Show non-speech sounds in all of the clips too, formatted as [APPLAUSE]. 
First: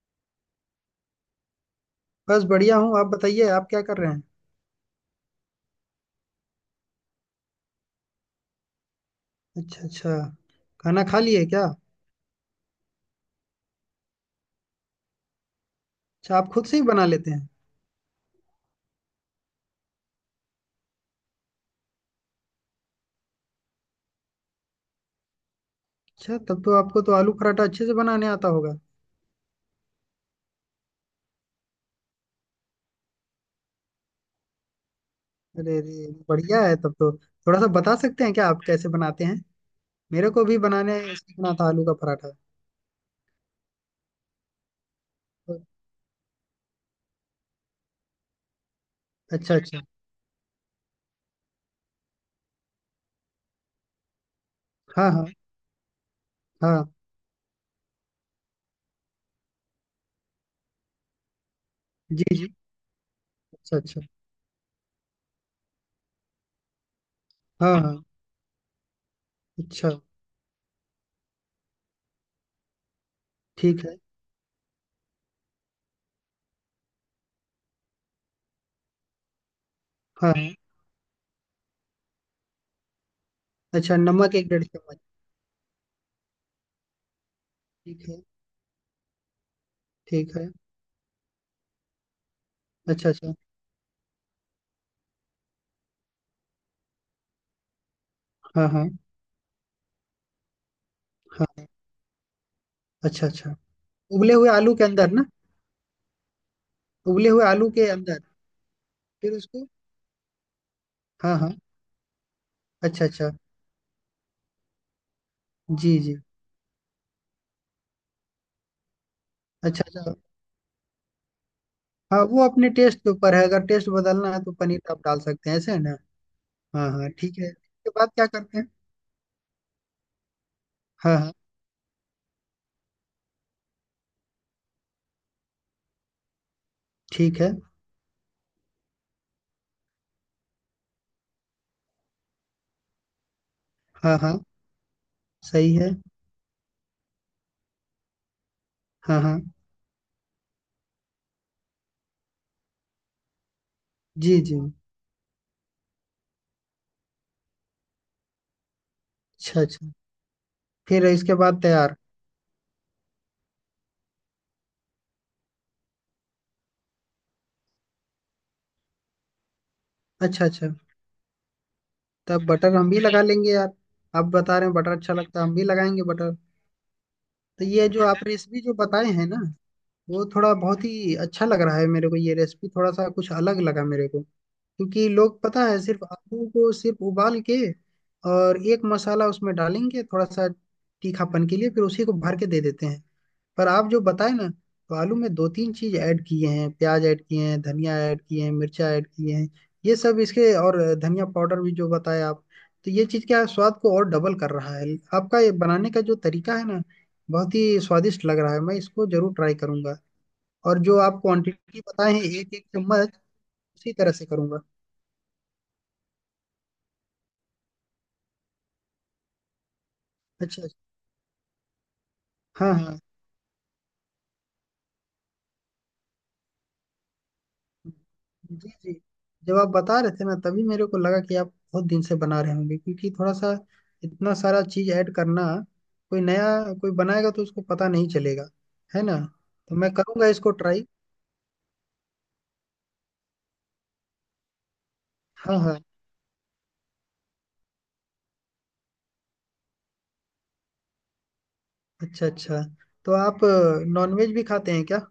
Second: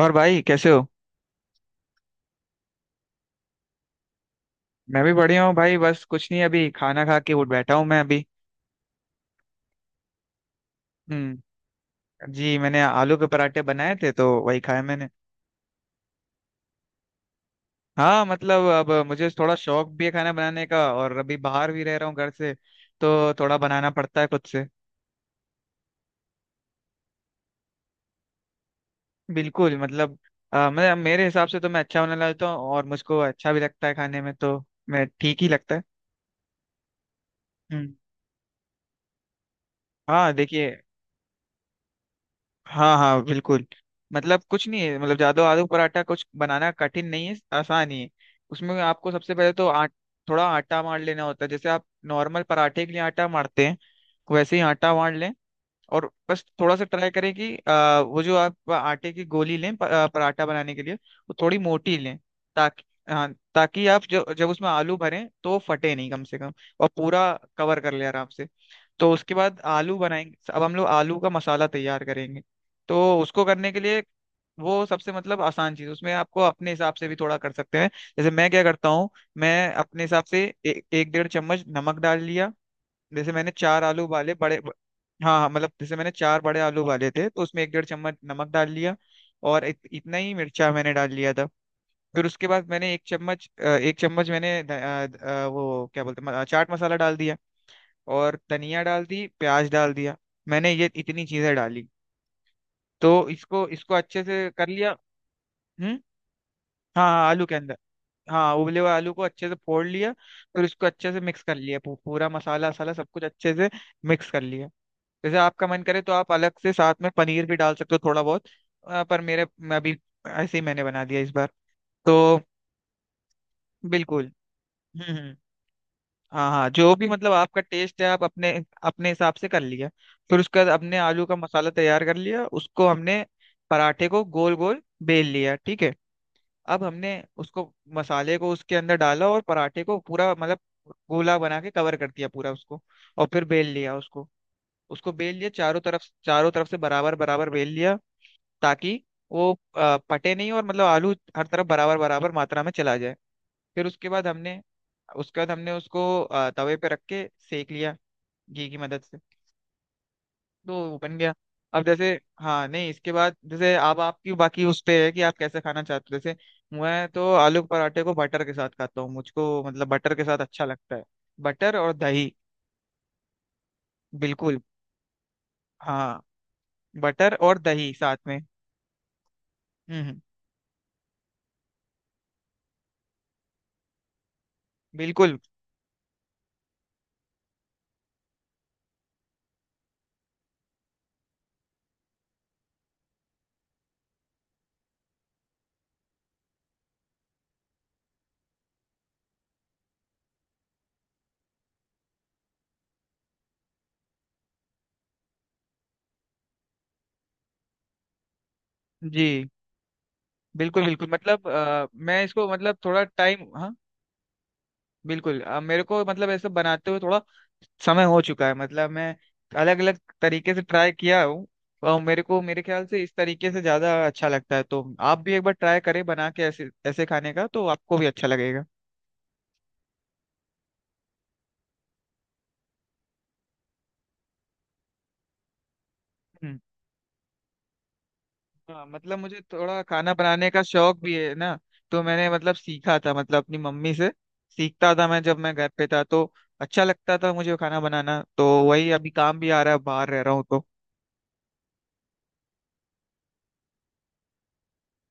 और भाई कैसे हो। बस बढ़िया हूँ। आप बताइए, आप क्या कर रहे हैं? मैं भी बढ़िया हूँ भाई। बस कुछ नहीं, अभी खाना खा के उठ बैठा हूँ मैं अभी। अच्छा अच्छा। खाना खा लिए हम्म। क्या? जी, मैंने आलू के पराठे बनाए थे तो वही खाए मैंने। अच्छा, आप खुद से ही बना लेते हैं? हाँ मतलब अब मुझे थोड़ा शौक भी है खाना बनाने का, और अभी बाहर भी रह रहा हूँ घर से, तो थोड़ा बनाना पड़ता है खुद से। अच्छा, तब तो आपको तो आलू पराठा अच्छे से बनाने आता होगा। बिल्कुल। मतलब मैं, मेरे हिसाब से तो मैं अच्छा बनाने लगता हूँ और मुझको अच्छा भी लगता है खाने में, तो मैं ठीक ही लगता अरे है। अरे, बढ़िया है तब तो। थोड़ा सा हम्म। बता सकते हैं क्या आप कैसे बनाते हैं? मेरे हाँ को भी देखिए। बनाने सीखना था आलू का पराठा। हाँ हाँ बिल्कुल। मतलब कुछ नहीं है, मतलब जादू, आलू पराठा कुछ बनाना कठिन नहीं है, आसान ही है। उसमें आपको सबसे पहले अच्छा तो अच्छा। आट थोड़ा आटा मार लेना होता है, जैसे आप नॉर्मल पराठे के लिए आटा मारते हैं वैसे ही आटा हाँ मार हाँ। लें। और बस थोड़ा सा हाँ, ट्राई करें कि वो जो आप आटे की गोली लें पराठा बनाने के लिए वो थोड़ी मोटी लें। जी जी। ताकि हाँ, अच्छा ताकि अच्छा। आप जब जब उसमें आलू भरें तो वो फटे नहीं कम से कम, और पूरा हाँ कवर कर हाँ। ले आराम से। तो उसके बाद अच्छा। आलू बनाएंगे, अब हम लोग आलू का मसाला तैयार करेंगे। तो उसको करने के ठीक है। लिए वो सबसे मतलब आसान चीज, उसमें आपको अपने हिसाब से भी थोड़ा कर सकते हैं। जैसे मैं क्या करता हूँ, मैं अपने हिसाब हाँ से हाँ। एक डेढ़ चम्मच नमक डाल लिया। जैसे मैंने चार अच्छा, आलू उबाले नमक एक बड़े डेढ़ चम्मच। हाँ हाँ, मतलब जैसे मैंने चार बड़े आलू उबाले थे तो उसमें एक डेढ़ ठीक चम्मच है। नमक डाल लिया। और इतना ही ठीक है। मिर्चा मैंने डाल लिया था। फिर उसके बाद मैंने एक अच्छा अच्छा। चम्मच एक चम्मच मैंने वो क्या बोलते हैं, चाट मसाला डाल दिया। और हाँ धनिया हाँ। डाल दी, प्याज डाल दिया। मैंने ये इतनी चीजें हाँ। डाली। अच्छा तो अच्छा। इसको इसको अच्छे उबले से हुए कर आलू के लिया। अंदर ना? हम्म। हाँ उबले हाँ, हुए आलू के आलू अंदर। के अंदर। हाँ, उबले हुए आलू को फिर अच्छे से उसको। फोड़ लिया, फिर उसको अच्छे से हाँ मिक्स हाँ। कर लिया, पूरा मसाला वसाला अच्छा सब कुछ अच्छा। अच्छे से मिक्स कर लिया। जैसे आपका मन जी करे तो जी। आप अलग से साथ में पनीर भी डाल सकते हो थोड़ा बहुत। पर मेरे मैं अच्छा अभी अच्छा। ऐसे ही मैंने बना दिया इस बार। हाँ, तो वो अपने टेस्ट के ऊपर है। अगर टेस्ट बिल्कुल। बदलना है तो पनीर आप हम्म डाल हम्म सकते हैं, ऐसे है ना? हाँ हाँ, हाँ जो भी हाँ, मतलब ठीक है। आपका इसके टेस्ट है, बाद आप क्या अपने करते हैं? अपने हिसाब से कर लिया। फिर उसके बाद हमने हाँ आलू हाँ। का मसाला तैयार कर लिया, उसको हमने पराठे को गोल गोल बेल लिया, ठीक है। अब हमने ठीक है। उसको, मसाले को उसके अंदर डाला, और पराठे को पूरा मतलब गोला बना के कवर कर दिया पूरा उसको, और फिर बेल लिया हाँ उसको। हाँ। उसको बेल लिया सही चारों है। तरफ, चारों तरफ से बराबर बराबर बेल लिया। ताकि हाँ हाँ। वो फटे नहीं और मतलब आलू हर तरफ बराबर बराबर मात्रा में चला जाए। फिर जी जी। उसके बाद हमने उसको तवे पे रख के सेक लिया, घी की मदद से। अच्छा अच्छा। तो वो फिर बन गया। इसके बाद अब तैयार? जैसे, हाँ नहीं, इसके बाद जैसे अब आपकी बाकी उस पे है कि आप कैसे खाना चाहते हो। जैसे मैं तो आलू के पराठे को बटर के साथ खाता हूँ, मुझको मतलब बटर के साथ अच्छा अच्छा अच्छा। लगता है। बटर और दही। तब बटर हम भी लगा लेंगे यार। आप बता बिल्कुल। रहे हैं बटर अच्छा लगता है, हम भी लगाएंगे हाँ, बटर। बटर और तो ये दही जो साथ आप में। रेसिपी जो बताए हैं ना, हम्म। वो थोड़ा बहुत ही अच्छा लग रहा है मेरे को। ये रेसिपी थोड़ा सा कुछ अलग लगा मेरे को, क्योंकि बिल्कुल। लोग पता है सिर्फ आलू को सिर्फ उबाल के और एक मसाला उसमें डालेंगे थोड़ा सा तीखापन के लिए, फिर उसी को भर के दे देते हैं। पर आप जो बताए ना, तो आलू में दो तीन चीज ऐड किए हैं, प्याज ऐड किए हैं, धनिया ऐड किए हैं, मिर्चा ऐड किए हैं, ये सब इसके और धनिया पाउडर भी जो बताया आप, तो ये चीज क्या है, स्वाद को और डबल कर रहा है। आपका ये बनाने का जो तरीका है ना, बहुत ही स्वादिष्ट लग रहा है। मैं इसको जी जरूर ट्राई करूंगा। और बिल्कुल जो बिल्कुल। आप मतलब क्वांटिटी बताए हैं, मैं इसको एक एक मतलब थोड़ा चम्मच, टाइम, हाँ उसी तरह से करूंगा। बिल्कुल। मेरे को मतलब ऐसा बनाते हुए थोड़ा समय हो चुका है, मतलब मैं अलग अलग तरीके से अच्छा अच्छा। ट्राई किया हूँ। और मेरे को मेरे हाँ ख्याल हाँ। से इस तरीके से ज्यादा अच्छा लगता है, तो आप भी एक बार ट्राई करें बना के ऐसे, ऐसे खाने का तो आपको भी अच्छा लगेगा। जी जी। जब आप बता रहे थे ना, तभी मेरे को लगा कि आप बहुत दिन से बना रहे होंगे, क्योंकि थोड़ा सा इतना सारा चीज ऐड करना, कोई नया हम्म। कोई बनाएगा तो उसको पता नहीं चलेगा। हाँ है ना? मतलब मुझे तो थोड़ा मैं खाना करूंगा बनाने इसको का ट्राई। शौक भी है ना, तो मैंने मतलब सीखा था, मतलब अपनी मम्मी से सीखता था मैं, जब मैं हाँ घर हाँ। पे था तो अच्छा लगता था मुझे खाना बनाना, तो वही अभी काम भी आ रहा है, बाहर रह रहा हूँ तो। अच्छा अच्छा। तो आप नॉनवेज भी खाते हैं क्या?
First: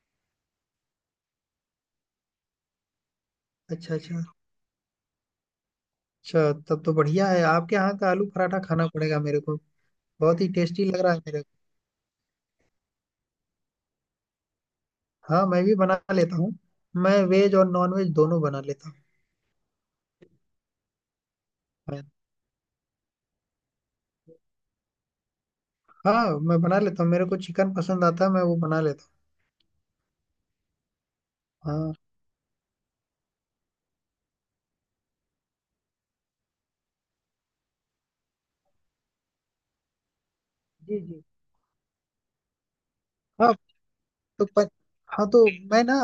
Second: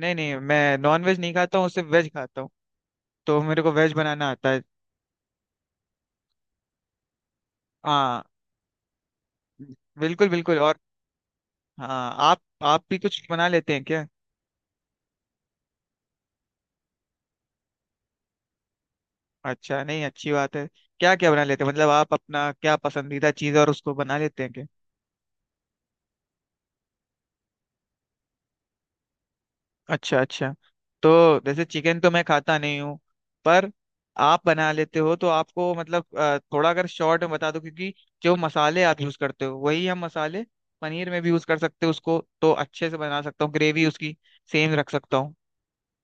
नहीं नहीं, मैं नॉन वेज नहीं खाता हूँ, सिर्फ वेज खाता हूँ, तो मेरे को वेज अच्छा अच्छा। बनाना आता है। अच्छा, तब तो बढ़िया है। आपके यहाँ का हाँ आलू पराठा खाना पड़ेगा मेरे को। बिल्कुल बहुत ही बिल्कुल। और टेस्टी लग रहा है मेरे को। हाँ, आप भी कुछ बना लेते हैं क्या। हाँ, मैं भी बना लेता हूँ। मैं वेज और नॉन वेज दोनों बना लेता अच्छा, नहीं अच्छी बात है। क्या क्या बना लेते हैं, मतलब हूँ। आप अपना क्या पसंदीदा चीज़ है और उसको बना लेते हैं। हाँ, मैं बना लेता हूँ। मेरे को चिकन पसंद आता है, मैं वो बना लेता अच्छा अच्छा। तो जैसे हूँ। हाँ, चिकन तो मैं खाता नहीं हूँ, पर आप बना लेते हो तो आपको मतलब थोड़ा अगर शॉर्ट में बता दो, क्योंकि जो मसाले आप यूज करते हो वही हम मसाले जी पनीर में जी। भी यूज कर सकते हो, उसको तो अच्छे से बना सकता हूँ, हाँ ग्रेवी उसकी तो सेम रख सकता हाँ हूँ। तो मैं ना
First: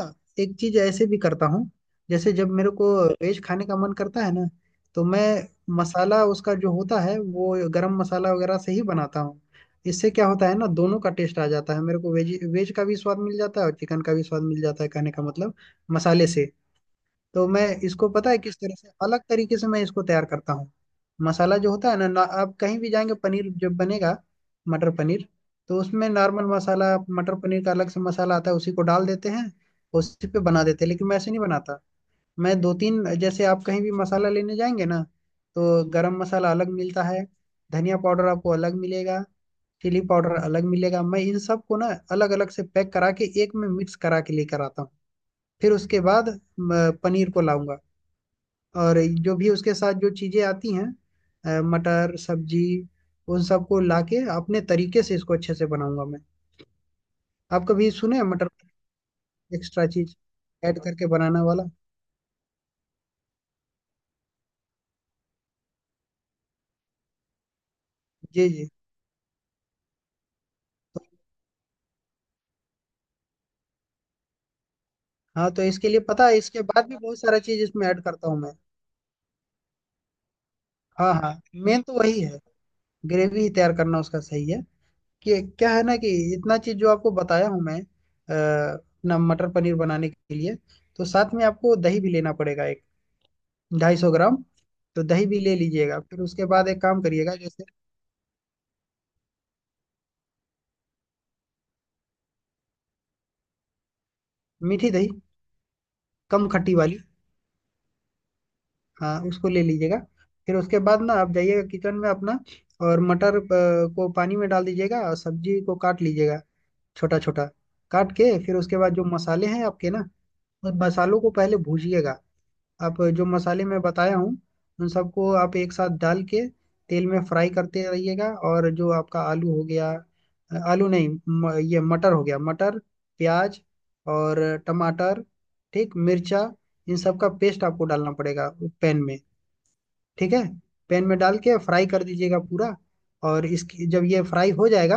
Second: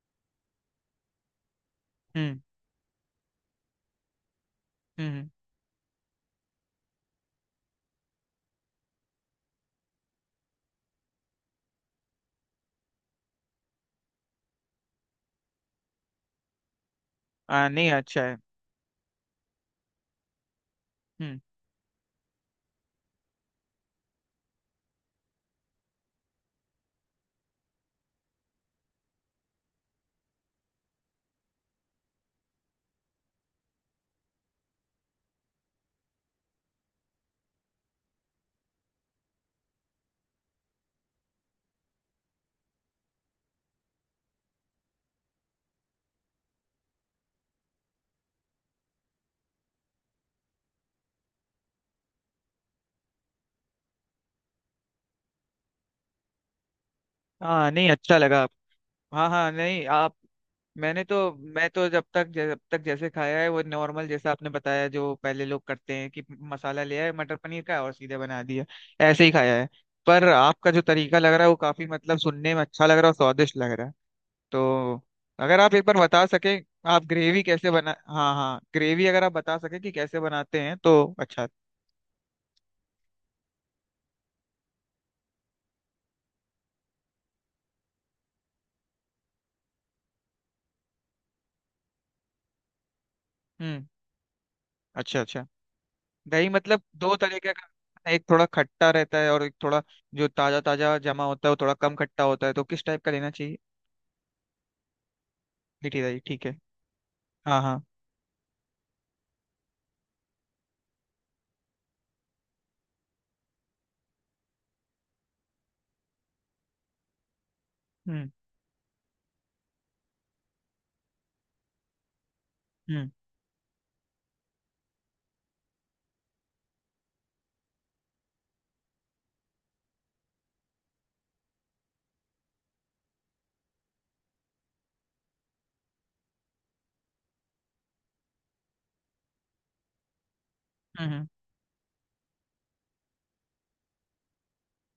एक चीज ऐसे भी करता हूँ। जैसे हम्म जब मेरे को वेज खाने का मन करता है ना, तो मैं हम्म मसाला उसका जो होता है वो गरम मसाला वगैरह से ही बनाता हूँ। इससे क्या होता है ना, दोनों का टेस्ट आ जाता है मेरे को, वेज वेज का भी स्वाद मिल जाता है और चिकन का भी स्वाद मिल जाता है। कहने का मतलब, मसाले से। तो मैं हाँ नहीं इसको अच्छा पता है। है किस तरह से अलग तरीके से मैं इसको तैयार करता हूँ। हम्म। मसाला जो होता है ना ना, आप कहीं भी जाएंगे पनीर जब बनेगा, मटर पनीर, तो उसमें नॉर्मल मसाला मटर पनीर का अलग से मसाला आता है, उसी को डाल देते हैं, उसी पे बना देते हैं। लेकिन मैं ऐसे नहीं बनाता। मैं दो तीन, जैसे आप कहीं भी मसाला लेने जाएंगे ना, तो गरम मसाला अलग मिलता है, धनिया पाउडर आपको अलग मिलेगा, चिली पाउडर अलग मिलेगा, मैं इन सब को ना अलग अलग से पैक करा के एक में मिक्स करा के लेकर आता हूँ। फिर उसके बाद पनीर को लाऊंगा, और जो भी उसके साथ जो चीजें आती हैं, मटर सब्जी, उन सबको लाके अपने तरीके से इसको अच्छे से बनाऊंगा मैं। आप हाँ नहीं कभी सुने अच्छा हैं लगा। मटर हाँ हाँ, नहीं एक्स्ट्रा आप, चीज ऐड मैंने करके तो, बनाने वाला? मैं तो जब तक जैसे खाया है वो नॉर्मल, जैसा आपने बताया जो पहले लोग करते हैं कि मसाला ले आए मटर पनीर का और सीधे बना जी दिया, जी। ऐसे ही खाया है। पर आपका जो तरीका लग रहा है वो काफी मतलब सुनने में अच्छा लग रहा है और स्वादिष्ट लग रहा है। तो हाँ, अगर तो आप एक इसके बार लिए बता पता है, सके, इसके बाद भी आप बहुत सारा ग्रेवी चीज कैसे इसमें बना, ऐड करता हाँ हूँ मैं। हाँ, ग्रेवी अगर आप बता सके कि कैसे बनाते हैं तो हाँ हाँ। अच्छा। मेन तो वही है, ग्रेवी ही तैयार करना उसका सही है। कि क्या है ना, कि इतना चीज जो आपको बताया हूँ मैं अपना मटर पनीर बनाने के लिए, तो साथ में आपको दही भी लेना पड़ेगा, एक हम्म। 250 ग्राम। तो अच्छा दही भी अच्छा। ले लीजिएगा। फिर उसके दही बाद मतलब एक काम दो करिएगा, तरीके जैसे, का, एक थोड़ा खट्टा रहता है और एक थोड़ा जो ताजा ताजा जमा होता है वो थोड़ा कम खट्टा होता है, तो किस टाइप का लेना चाहिए। मीठी दही, मीठी दही ठीक कम है। खट्टी वाली। हाँ हाँ। हाँ, उसको ले लीजिएगा। फिर उसके बाद ना आप जाइएगा किचन में अपना, और मटर को पानी में डाल दीजिएगा, और सब्जी को काट लीजिएगा, छोटा छोटा काट हम्म। के। फिर उसके बाद जो मसाले हैं आपके ना, उन मसालों को पहले भूजिएगा। आप हम्म। जो मसाले मैं बताया हूँ, उन सबको आप एक साथ डाल के तेल में फ्राई करते रहिएगा। और जो आपका आलू हो गया, अ, आलू नहीं म, ये मटर हो गया, मटर, प्याज, और टमाटर, ठीक, मिर्चा, इन सब का पेस्ट आपको डालना पड़ेगा पैन में। ठीक है? पैन हम्म में हम्म डाल के फ्राई कर दीजिएगा पूरा। और इसकी जब ये फ्राई हो जाएगा,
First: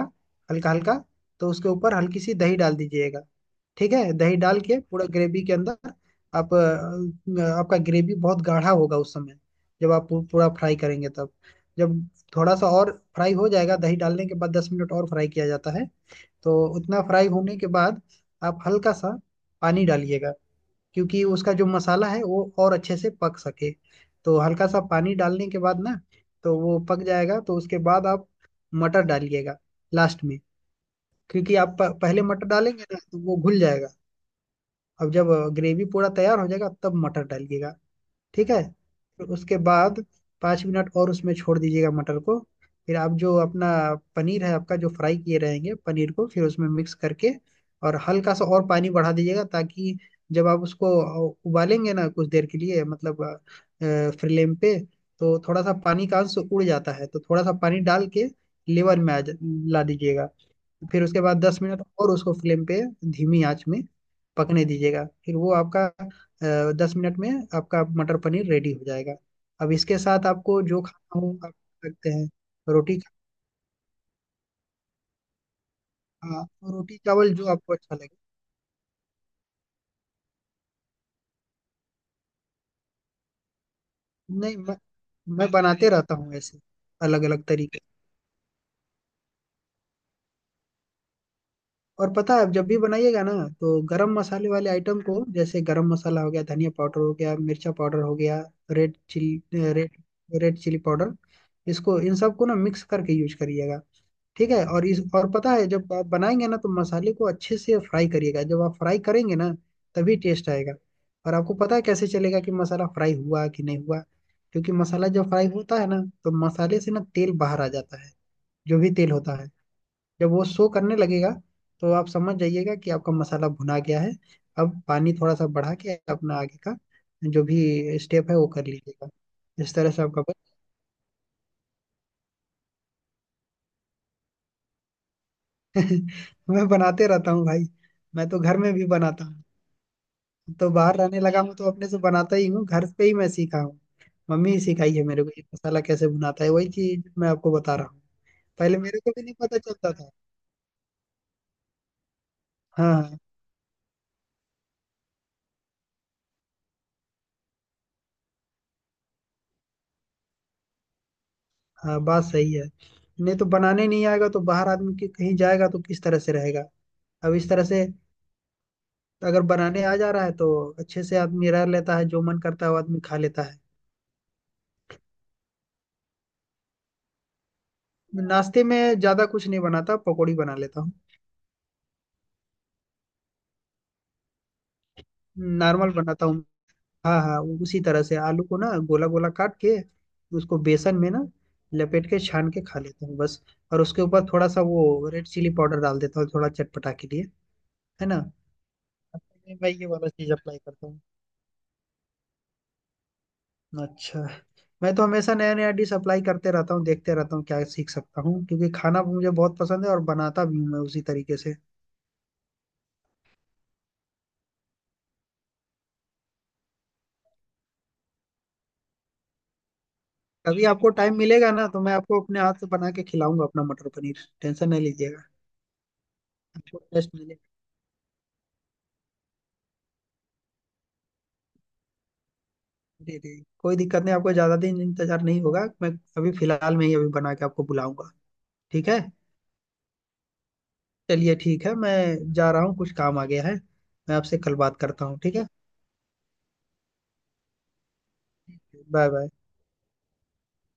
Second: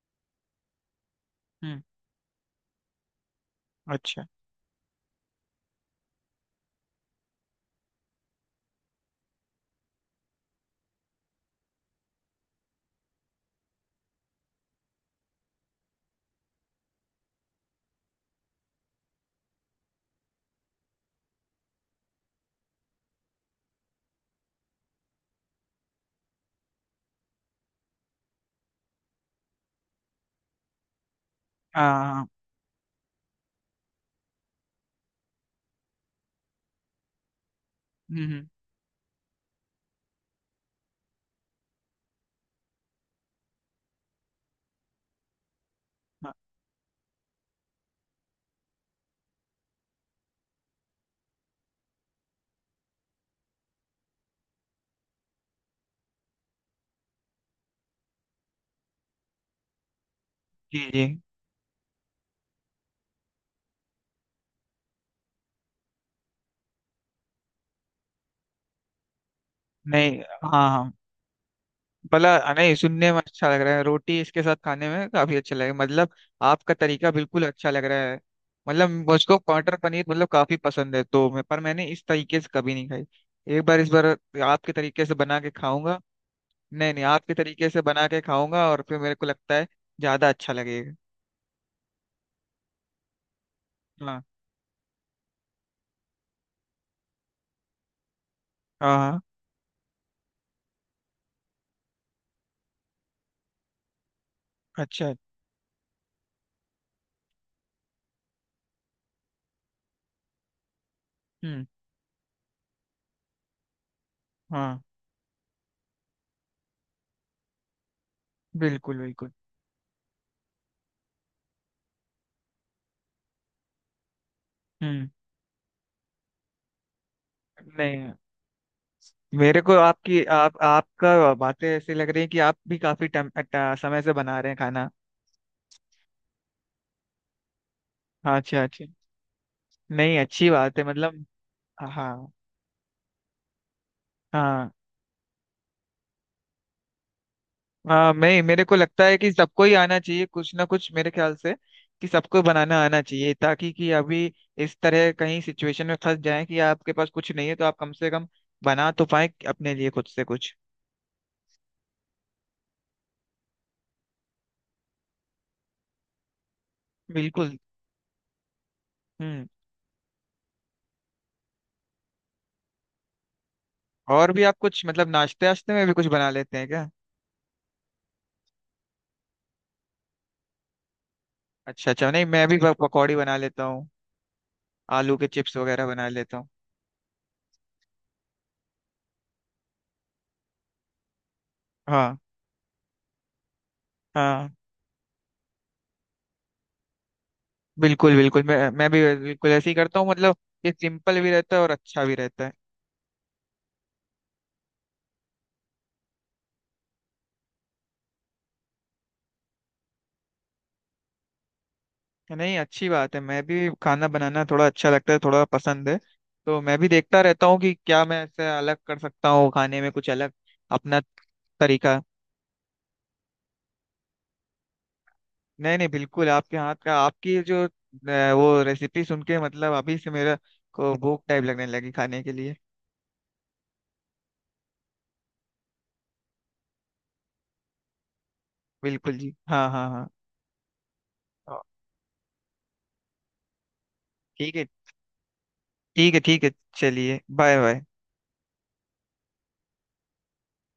हल्का हल्का, तो उसके हम्म, ऊपर हल्की सी दही डाल दीजिएगा। ठीक है? अच्छा। दही डाल के पूरा ग्रेवी के अंदर, आप आपका ग्रेवी बहुत गाढ़ा होगा उस समय, जब आप पूरा फ्राई करेंगे तब। जब थोड़ा सा और फ्राई हो जाएगा, दही डालने के बाद 10 मिनट और फ्राई किया जाता है। तो उतना फ्राई होने के बाद आप हल्का सा पानी डालिएगा, क्योंकि उसका जो मसाला है वो और अच्छे से पक सके। तो हल्का सा पानी डालने के बाद ना, तो वो पक जाएगा। तो उसके बाद आप मटर डालिएगा लास्ट में, क्योंकि आप हाँ पहले हाँ, मटर डालेंगे ना तो वो घुल जाएगा। अब जब ग्रेवी पूरा तैयार हो जाएगा तब मटर डालिएगा। हम्म। ठीक है? फिर उसके बाद 5 मिनट और उसमें छोड़ दीजिएगा मटर को। फिर आप जो अपना पनीर है आपका जो फ्राई किए रहेंगे पनीर को हाँ, फिर उसमें मिक्स करके, और हल्का सा और पानी बढ़ा दीजिएगा, ताकि जब आप उसको उबालेंगे ना कुछ देर के लिए, मतलब फ्लेम पे, तो थोड़ा सा पानी का अंश उड़ जाता है, तो थोड़ा सा पानी डाल के लेवर में ला दीजिएगा। जी फिर जी। उसके बाद 10 मिनट और उसको फ्लेम पे, धीमी आंच में पकने दीजिएगा, फिर वो आपका 10 मिनट में आपका मटर पनीर रेडी हो जाएगा। अब इसके नहीं, साथ आपको हाँ जो हाँ, खाना हो आप खा सकते हैं। भला, नहीं रोटी सुनने खा- में अच्छा लग रहा है, रोटी इसके साथ खाने में काफी अच्छा लगेगा मतलब। हाँ, आपका रोटी तरीका चावल बिल्कुल जो अच्छा आपको लग अच्छा रहा लगे। है। मतलब मुझको मटर पनीर मतलब काफी पसंद है तो मैं, पर मैंने इस तरीके से कभी नहीं खाई। एक बार इस बार नहीं आपके मैं, तरीके से बना मैं के बनाते खाऊंगा। रहता हूँ ऐसे, नहीं नहीं, अलग आपके अलग तरीके तरीके। से बना के खाऊंगा और फिर मेरे को लगता है ज्यादा अच्छा लगेगा। और पता है आप जब भी बनाइएगा ना, तो गरम हाँ मसाले वाले आइटम को, जैसे गरम मसाला हो गया, धनिया पाउडर हो गया, मिर्चा पाउडर हो गया, रेड हाँ। हाँ, chili, red, red chili powder, इसको इन सबको ना मिक्स करके यूज करिएगा। ठीक है? और इस, अच्छा। और पता है जब आप बनाएंगे ना, तो मसाले को अच्छे से फ्राई करिएगा। जब आप फ्राई करेंगे ना, तभी टेस्ट आएगा। और आपको हम्म। पता है कैसे चलेगा कि मसाला फ्राई हुआ कि नहीं हुआ? क्योंकि हाँ मसाला जब फ्राई होता है ना, तो मसाले से ना तेल बाहर आ जाता है, जो भी बिल्कुल तेल बिल्कुल। होता है। जब वो शो करने लगेगा, तो आप समझ जाइएगा कि आपका मसाला भुना गया है। अब हम्म। पानी थोड़ा सा बढ़ा के अपना आगे का जो भी नहीं, स्टेप है वो कर लीजिएगा। मेरे को इस तरह से आपका आपकी, आप आपका बातें ऐसी लग रही है कि आप भी काफी टाइम, समय से बना रहे हैं खाना। बन- [LAUGHS] मैं बनाते रहता हूँ भाई। मैं तो घर अच्छा में अच्छा। भी बनाता हूँ। नहीं अच्छी तो बात है बाहर रहने मतलब। लगा हूँ तो अपने से हाँ बनाता ही हूँ। घर पे ही मैं सीखा हूँ, मम्मी ही हाँ। सिखाई है मेरे को। ये मसाला कैसे बनाता है, वही चीज मैं आपको बता रहा हूँ। हाँ मैं, मेरे को पहले मेरे लगता को है भी कि नहीं पता सबको ही चलता आना था। चाहिए कुछ ना कुछ, मेरे ख्याल से कि सबको बनाना हाँ आना हाँ। चाहिए, ताकि कि अभी इस तरह कहीं सिचुएशन में फंस जाए कि आपके पास कुछ नहीं है तो आप कम से कम बना तो पाए अपने लिए खुद से कुछ। हाँ, बात सही है। नहीं तो बनाने नहीं आएगा तो बाहर आदमी कहीं जाएगा तो किस तरह से रहेगा? अब इस बिल्कुल। तरह से अगर हम्म। बनाने आ जा रहा है, तो अच्छे से आदमी रह लेता है, जो मन करता है वो आदमी खा लेता है। और भी आप कुछ मतलब नाश्ते वाश्ते में भी कुछ बना लेते हैं क्या। नाश्ते में ज्यादा कुछ नहीं बनाता, पकौड़ी बना लेता हूँ। अच्छा अच्छा, नहीं मैं भी पकौड़ी बना लेता हूँ, आलू के चिप्स वगैरह नॉर्मल बना बनाता हूँ। लेता हूँ। हाँ हाँ, वो उसी तरह से आलू को ना गोला गोला काट के, उसको बेसन में ना लपेट हाँ। के छान के खा लेता हूँ बस। और उसके ऊपर थोड़ा हाँ सा वो रेड चिली पाउडर डाल देता हूँ, थोड़ा चटपटा के लिए। है बिल्कुल ना? बिल्कुल, मैं भी बिल्कुल ऐसे मैं ही ये करता हूँ वाला चीज मतलब। अप्लाई ये करता हूँ। सिंपल भी रहता है और अच्छा भी रहता है। अच्छा, मैं तो हमेशा नया नया डिश अप्लाई करते रहता हूँ, देखते रहता हूँ क्या सीख सकता हूँ, क्योंकि खाना मुझे बहुत पसंद है और बनाता भी हूँ मैं उसी तरीके से। नहीं अच्छी बात है, मैं भी खाना बनाना थोड़ा अच्छा लगता है, थोड़ा पसंद है। तो मैं भी देखता रहता हूँ कि क्या मैं ऐसे अलग कर सकता हूँ खाने में कुछ अलग। कभी आपको अपना टाइम मिलेगा ना, तो मैं तरीका, आपको अपने हाथ से बना के खिलाऊंगा अपना मटर पनीर, टेंशन नहीं लीजिएगा। नहीं नहीं बिल्कुल आपके हाथ आपको का, टेस्ट आपकी मिलेगा। जो वो रेसिपी सुन के मतलब अभी से मेरा को भूख टाइप लगने लगी खाने के लिए। जी जी। कोई दिक्कत नहीं, आपको ज्यादा दिन इंतजार नहीं होगा। मैं अभी फिलहाल में ही अभी बना के आपको बुलाऊंगा। ठीक है? बिल्कुल जी, हाँ हाँ। चलिए हाँ ठीक है, मैं जा रहा हूँ, कुछ काम आ गया है। मैं आपसे ठीक कल है। बात करता हूँ, ठीक है? ठीक है ठीक है। चलिए बाय बाय। Bye bye.